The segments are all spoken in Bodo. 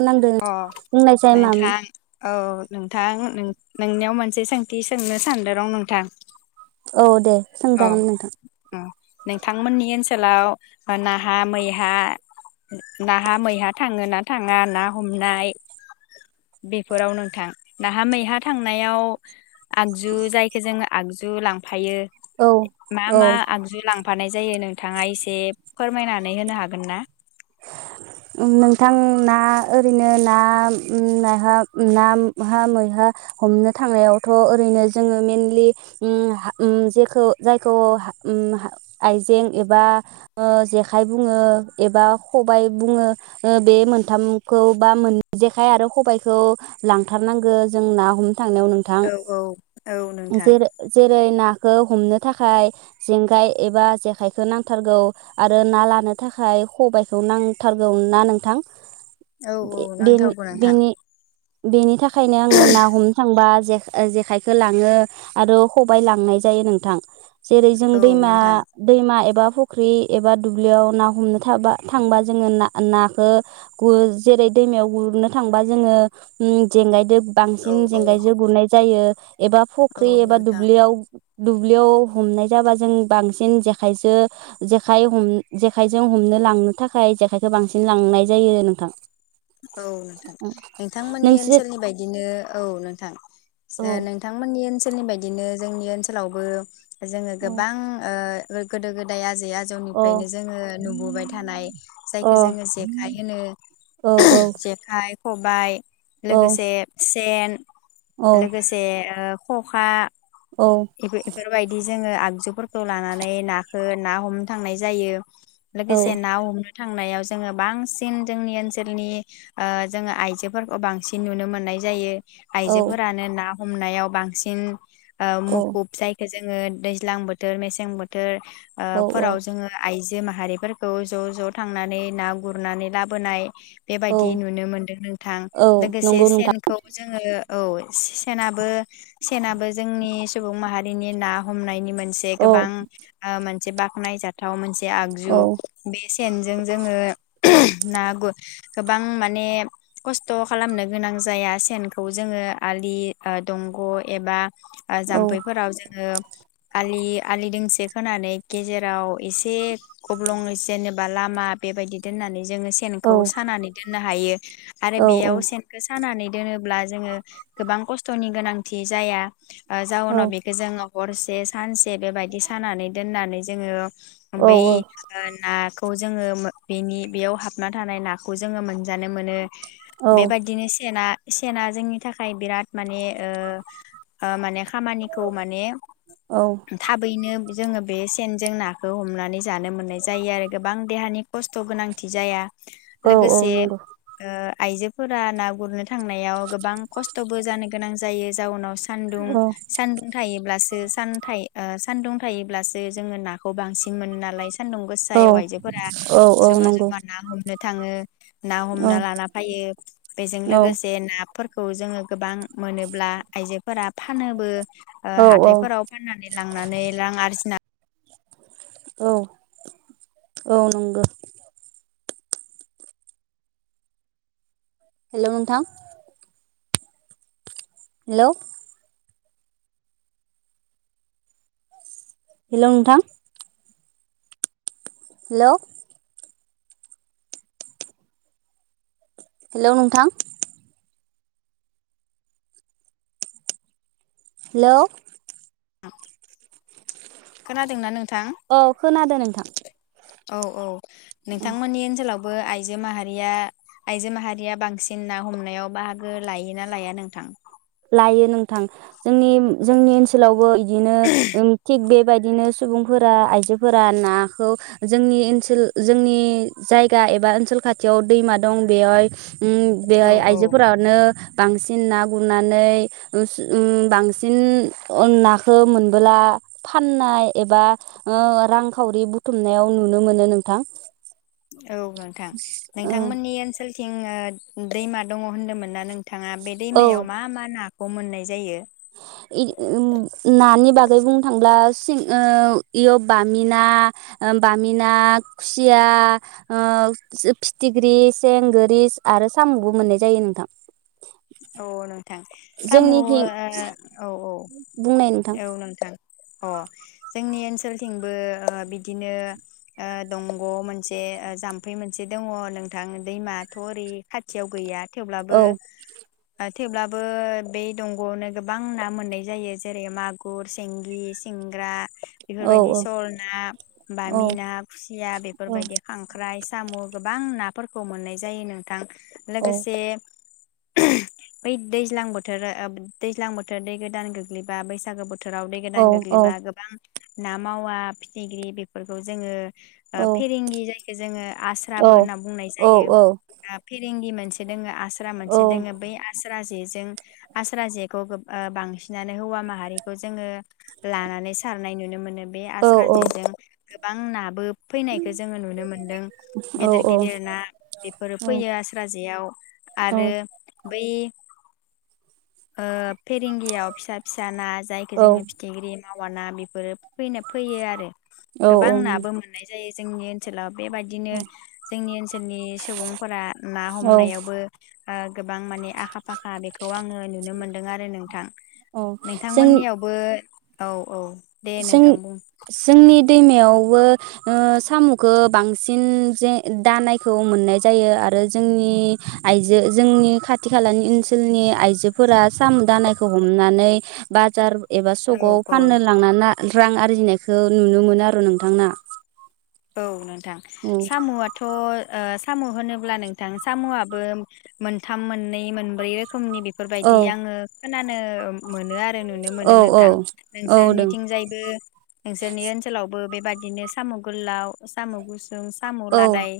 नांदों अ बुंनाय जाय मामोन नोंथां औ नोंथां नोंनियाव मोन- से सोंथि सोंनो सानदों रं नोंथां औ दे औ सोंजागोन नोंथां सोलाव नाहा मैहा नाहा मैहा थाङो ना थाङा ना हमनाय बेफोराव नोंथां नाहा मैहा थांनायाव आगजु जायखौ जोङो आगजु लांफायो औ मा औव मा आगजु लांफानाय जायो नोंथाङा एसे फोरमायनानै होनो हागोन ना नोंथां ना ओरैनो ना ना हा ना हा मैहा हमनो थांनायावथ ओरैनो जोङो मेनलि उम उम जेखौ जायखौ उम आइजें एबा ओ जेखाइ बुङो एबा खबाइ बुङो बे मोनथामखौ बा मोन जेखाय आरो खबाइखौ लांथारनांगो जों ना हम थांनायाव नोंथां औ औ औ नोंथां जेरो जेरै ना हमनो थाखाय जेंगाय एबा जेखाइखौ नांथारगौ आरो ना लानो थाखाय खबाय खौ नांथारगौ ना नोंथां औ औ बे बेनि नांथारगौ नोंथां बेनि बेनि था- खायनो आङो ना हमनो थांबा जे- जेखाइखो लाङो आरो खबाय लांनाय जायो नोंथां जेरै जों औ दैमा नोंथां दैमा एबा फुख्रि एबा दुब्लियाव ना हमनो थाबा थांबा जोङो ना नाखो गुर जेरै दैमायाव गुरनो थांबा जोङो उम जेंगायजों औ बांसिन औ जेंगायजो गुरनाय जायो एबा औ फख्रि एबा नोंथां दुब्लियाव दुब्लियाव हमनाय जाबा जों बांसिन जेखायजो जेखाय हम जेखाइजों हमनो लां थाखाय जेखाइखौ बांसिन लांनाय जायो नोंथां औ नोंथां नोंथांमोननि नोंसोर ओनसोलनि बायदिनो औ नोंथां औ नोंथांमोननि ओनसोल ओनसोलनि बायदिनो जोंनि ओनसोलावबो जोङो औ गोबां गोदो गोदाय आ जैआ अ हिनजावनिफ्रायनो जोङो नुबोबाय थानाय अ औ जायखौ जोङो जेखाइ होनो जेखाइ खबाय लोगोसे [unintelligible] लोगोसे ओ खखा बेफोरबायदि जोङो आ सोफोरखौ लानानै नाखो ना हमनो थांनाय जायो लोगोसे ना हमनो थांनायाव जोङो बांसिन जोंनि ओनसोलाव ओनसोलनि जोङो आइजोफोरखौ बांसिन नुनो मोननाय जायो आयजोफोरानो ना हमनायाव बांसिन [unintelligible] औ जोङो दैज्लां बोथोर मेसें बोथोर ओ फोराव औ जोङो आइजो बि माहारिफोरखौ ज' ज' थांनानै ना गुरनानै लाबोनाय [inaudible] बेबायदि औ नुनो मोनदों नोंथां औ लोगोसे नंगौ नोंथां सेनखौ जोंङो औ सेनाबो सेनाबो जोंनि सुबुं माहारिनि ना हमनायनि मोन से औ गोबां बाखनाय जाथाव मोनसे औ आगजु बे सेनजों जोंङो ना गु गोबां माने खस्थ' खालामनो गोनां जाया सेनखौ जोङो आलि दंग' एबा आ औ जाम्फैफोराव जोंङो आलि आलि दोंसे खोनानै गेजेराव एसे गब्लं जेनेबा लामा बेबायदि दोननानै जोंङो औ खौ सानानै दोन नो हायो। औ आरो बेयाव सेनखौ सानानै दोनोब्ला जोङो गोबां खस्थ'नि गोनांथि जाया। औ जाउनाव बेखौ जों हर से सानसे बेबायदि सानानै दोननानै जोंङो। औ नंगौ बै नाखौ। खौ जोंङोन बेनिन बेयाव हाबनानै। थानाय नाखौ जों मोन जानो मोनो औ बेबायदिनो सेन सेना जोंनि थाखाय बिराद माने माने खामानिखौ माने औ औ थाबैनो। जोंङो बे सेनजों नाखौ हमनानै। जानो मोननाय जायो आरो गोबां देहानि खस्थ' गोनांथि जाया। औ लोगोसे नंगौ आयजोफोरा ना गुरनो थांनायाव गोबां खस्थ'बो जानो गोनां जायो जाउनाव सानदुं सानदुं थायोब्लासो सान सान्दुं थायोब्लासो जोंङो नाखौ बांसिन मोनो। नालाय सानदुं गोसायाव आइजोफोरा जमा जमा ना हम हमनो थाङो ना हमना औ लाना फैयो बेजों लोगोसे ना फोरखौ जोंङो गोबां मोनोब्ला आइजोफोरा फानोबो। औ औ हाथायफोराव फाननानै लांनानै रां आरजिनानै औ औ नंगौ। हेल' नोंथां हेल'। हेल' नोंथां। हेल'। हेल' नोंथां। हेल'। खोनादोंना नों। अ खोनादों नोंथां। औ औ। औ नोंथांमोननि ओनसोलाव इाहया आइजो माहारिया बांसिन ना हमनायाव बाहागो लाय ना लाया नोंथां लायो नोंथां जोंनि जोंनि ओनसोलावबो बिदिनो थिक बे बेबायदिनो सुबुंफोरा आइजोफोरा नाखौ जोंनि ओनसोल जोंनि जायगा एबा ओनसोल खाथियाव दैमा दं बेहाय उम औ बेहाय औ आइजोफोरानो बांसिन ना ग नानै उस उम बांसिन अ नाखो मोनबोला फाननाय एबाओ रांखावरि बुथुमनायाव नुनो मोनो नोंथां औ नोंथां ओ नोंथांमोननि ओनसोल थिं ओ दैमा दङ होन्दोंमोन ना नों बिथाङा बे दैमायाव मा मा ना खौ मोननाय जायो इ उम नानि बागै बुंनो थांब्ला सिं ओ इयाव बामिना बामिना खुसिया ओ फिथिख्रि सेंगोरि आरो साम'बो मोननाय जायो नोंथां आनो [unintelligible] नोंथां साम'ओ जोंनिथिं औ औ बुंनाय नोंथां औ नोंथां अ जोंनि ओनसोलथिंबो ओ बिदिनो ओ दंग'मोनसे ओ जाम्फै मोनसे दङ नोंथां दैमाथ' ओरै खाथियाव गैया थेवब्लाबो औ थेवब्लाबो बे दंग'आवनो गोबां ना मोननाय जायो जेरै मागुर सिंगि सिंग्रा औ बेफोरबायदि सल ना औ बामिना खुसिया बेफोरबायदि खांख्राय साम' गोबां नाफोरखौ मोननाय जायो नोंथां औ लोगोसे ओह बै दैज्लां बोथोर ओ दैज्लां बोथोर दै गोदान गोग्लैबा बैसागो बोथोर बोथोराव दैै औ गोदान औ गोग्लैबा गोबां ना मावा फिथिख्रि बेफोरखौ जोङो ओ औ फेरेंगि जायखौ जोङो आस्राबो होनना बुंनाय औ जायो आ फि रिंगि मोनसे दोङ [unintelligible] दस मोन [unintelligible] से दोङो बै आस्रा जे ज जों आस्रा जेखौ ओ बांसिनानो हौवा माहारिखौ जोङो लानानै सारनाय नुनो मोनो बे आस्रा जेजों गोबां नाबो फैनायखो जोङो नुनो मोन्दों औ गेदेर औ गेदेर ना बेफोरो फैयो आस्रा जेयाव औ आरो बै ओ फेरेंगियाव फिसा फिसा ना जायखो जोङो फिथिग्रि मावा ना बेफोरो फैनो फैयो आरो गोबां नाबो मोननाय जायो जोंनि ओनसोलाव बेबायदिनो जोंनि ओनसोलनि सुबुंफोरा ना औ हमनायावबो ओ गोबां माने आखाफ फाखा बेखौ आङो नुनो मोनदों आरो नोंथां औ जों नोंथांमोननियावबो‌। औ औ। दे जों नोंथां बुं जोंनिद दैमायावबो ओ सामुखो बांसिन जे दानायखौ मोननाय जायो आरो जोंनि आइजो जोंनि खाथि खालानि ओनसोलनि आइजोफोरा सामु दानायखो हमनानै बाजार। एबा औ सकाव औ फाननोन रा रां आरजिनायखौ नुनो मोनो आरो नोंथांना। औ नोंथ थां औ साम'आथ। ओ सामु' होनोब्ला नोंथां सामु आबो मोनथाम मोननै मोनब्रै रोख खोमनि औ बेफोरबायदि आङो। खोनानो मोनो आर ओ नुनो मोनो औ औ नोंथां औ दों नोंसोरनिथिंजायबो नोंसोरनि ओनसोलाब बो बेबादिनो सामुग गुरलाव सामु' गुसुं। साम' औ लादाय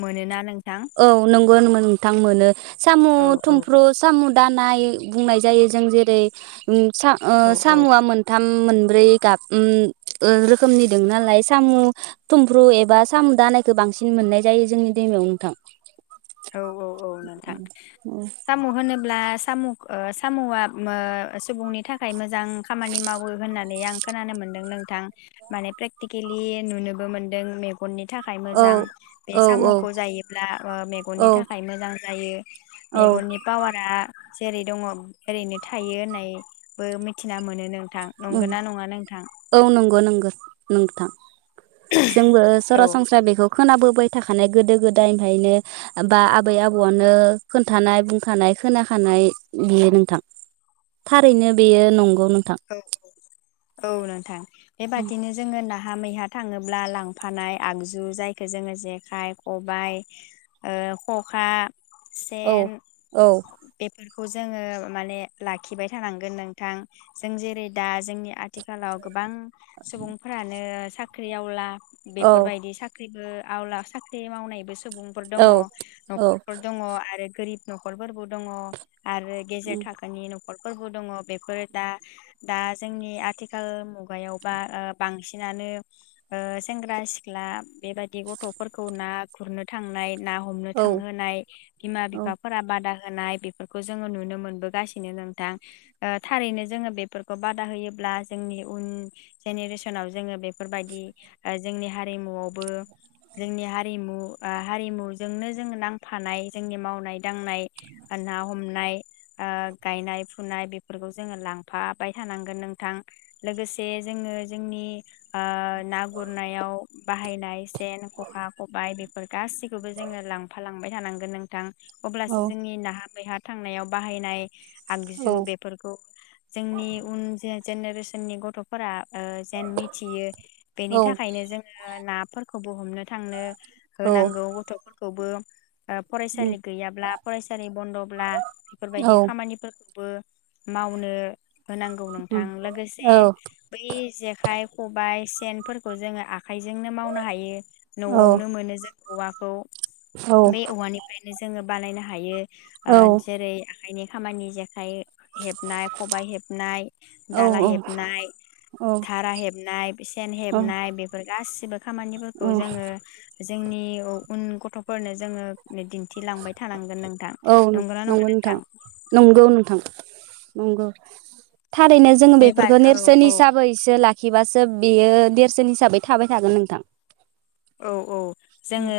मोनोना नों औ नोंगौन मोन थां मोनो। सामु औ औ थुमफ्रु सामु। दा नाय बुंनाय जायो जों जेरै। उम सा ओ औ औ सामुआ मोनथाम मोन ब्रै गाब उम ओ रोखोमनि दों नालाय सामु थुमफ्रु एबा सामु दानायखौ बांसिन मोननाय जायो जोंनि दैमायाव नोंथां। [inaudible] औ औ औ नोंथां साम' होनोब्ला। सामुख ओ सामुआ उम ओ सुबुंनि थाखाय मोजां खामानि मावो होननानै आं खोनानो मोन्दों नोंथां माने प्रेक्टिकेलि नुनोबो मोनदों मेग गननि थाखाय औ मोजां बे औ औ सामुख'खौ जायोब्ला ओ। गननि औ थाखाय मोजां जायो औ मेगननि पावारा दा जेरै दङब ओरैनो थायो होननायबो मिथिना मोनो नों उम औ नोंगौ नोंगो। नोंथां। जोंबो औ सरासनस्रा बेखौ खोनाबोबायथ थाखानाय गोदो गोदायनिफायनो बा आबै आबौआनो खोन्थानाय बुंखानाय खोनाखानाय बेयो नोंथां थारैनो बेयो नंग गौ नोंथां। औ नोंथां। बेबादिनो जोङो ना हा मैहा थाङोब्ला लांफानाय आगजु जायखौ जोङो जेखाइ खबाइ ओ खखा औ सेन औ बे बेखौ जोङो माने लाखिबाय थानांगोन नोंथां जों जेरै दा जोंनि आथिखालाव गोबां सुबुंफोरानो साख्रियाव ला। औ बेफोरबायदि साख आवला साख्रि मावनायबो सुबुंफोर दङ औ न'खरफोर दङ आरो गोरिब न'खरफोरबो दङ। आरो गेजेर थाखोनि न'ख न'खरफोरबो दङ बेफोर दा दा जोंनि आथिखाल मुगायावबा ओ बांसिनानो ओ सेंग्रा सिख्ला बेबायदि गथ'फोरखौ ना गुरनो थांनाय ना हमनो औ थांहोनाय बिमा औ बिफाफोरा बादा होनाय बेफोरखौ जों नुनो मोनबोगासिनो नोंथां ओ थारैनो जोङो बेफोरखौ बादा होयोब्ला जोंनि उन जेनेरेसनाव जोङो बे फोरबायदि ओ जोंनि हारिमुआवबो जोंनि हारिमु ओ हारिमुजोंनो जों नांफानाय जोंनि मावनाय दांनाय ना हम नाय ओ गानाय फुनाय बे फोरफोरखौ जोङो लांफाबाय थानांगोन नोंथां लोगोसे जोङो जोंनि ना गुरनायाव बाहायनाय सेन खखा खबाय बेफोर गासिखौबो जोङो लांफालांबाय जानांगोन नोंथां। औ अब्लासो जोंनि नाहा मैहा थांनायाव बाहायनाय औ आगजु बेब जु जोंनि उन जो जेनेरेसननि गथ'फोरा ओ जेन मिथियो औ बेनि थाखायनो जोंङो नाफोरखौबो हमनो थांनो होनांगौ गथ'फोर खौबो ओ फरायसालि गैयाब्ला फरायसालि बन्द'ब्ला बेफोरबायदि खामानिफोर बो मावनो होनांगौ नोंथां लोगोसे बै जेखाइ, खबाइ सेन फोरखौ जोंङो आखा खायजोंनो मावनो हायो न'आवनो मोनो जों औवाखौ बे औवा निफ्रायनो जोंङो बानायनो हायो। ओ जेरै खाइनि खामानि जेखाय हेबनाय खबाय हेबनाय औ दाला हेबनाय धारा हेबनाय सेन हेबनाय बेफोर गासिब खामानिफोरखौ जोंङो जोंनि औ उन गथ'फोरनो जोंङो यिदिन दिन्थिलांबाय थानांगोन नोंथां औ नंगौना नंङा नोंथां? नंगौ नोंथां नंगौ। थारैनो जोंङो बे बा बेफोरखौ औ नेरसोन औ हिसाबैसो ला खिबासो बेयो देरसोन हिसाबै थाबाय थागोन नोंथां। औ औ जोंङो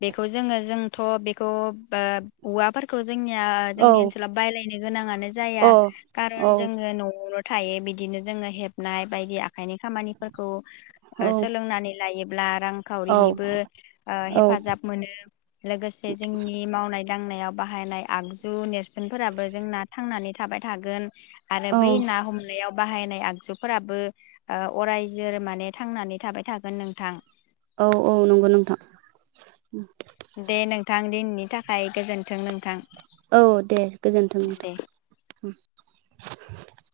बे खौ जोंङो जोंथ' बेखौ बाब औवाफोरखौ जोंनिया औ जोंनि ओनसलाव बायलायनो गोनांङानो जाया औ कारन औ जोंङो न'आव थायो बिदिनो जोंङो हेबनाय बायदि आखाइनि खामानिफोरखौ औ ओ सोलोंनानै लायो ब्ला रां खावरिनिबो ओ औ हेफाजाब मोनो लोगोसे जोंनि मावनाय दांनायाव बाहायनाय आगजु नेरसोन फोराबो जोंना थांनानै थाबाय थागोन। आरो औ बै ना हमनायाव बाहायनाय आगजुफोराबो ओ अरायजोर माने थांनानै थाबाय थागोन नोंथां। औ औ नंगौ नोंथां। दे नोंथां दिनैनि थाखाय गोजोन्थों। नोंथां औ दे गोजोन्थों नोंथां। दे। [inaudible]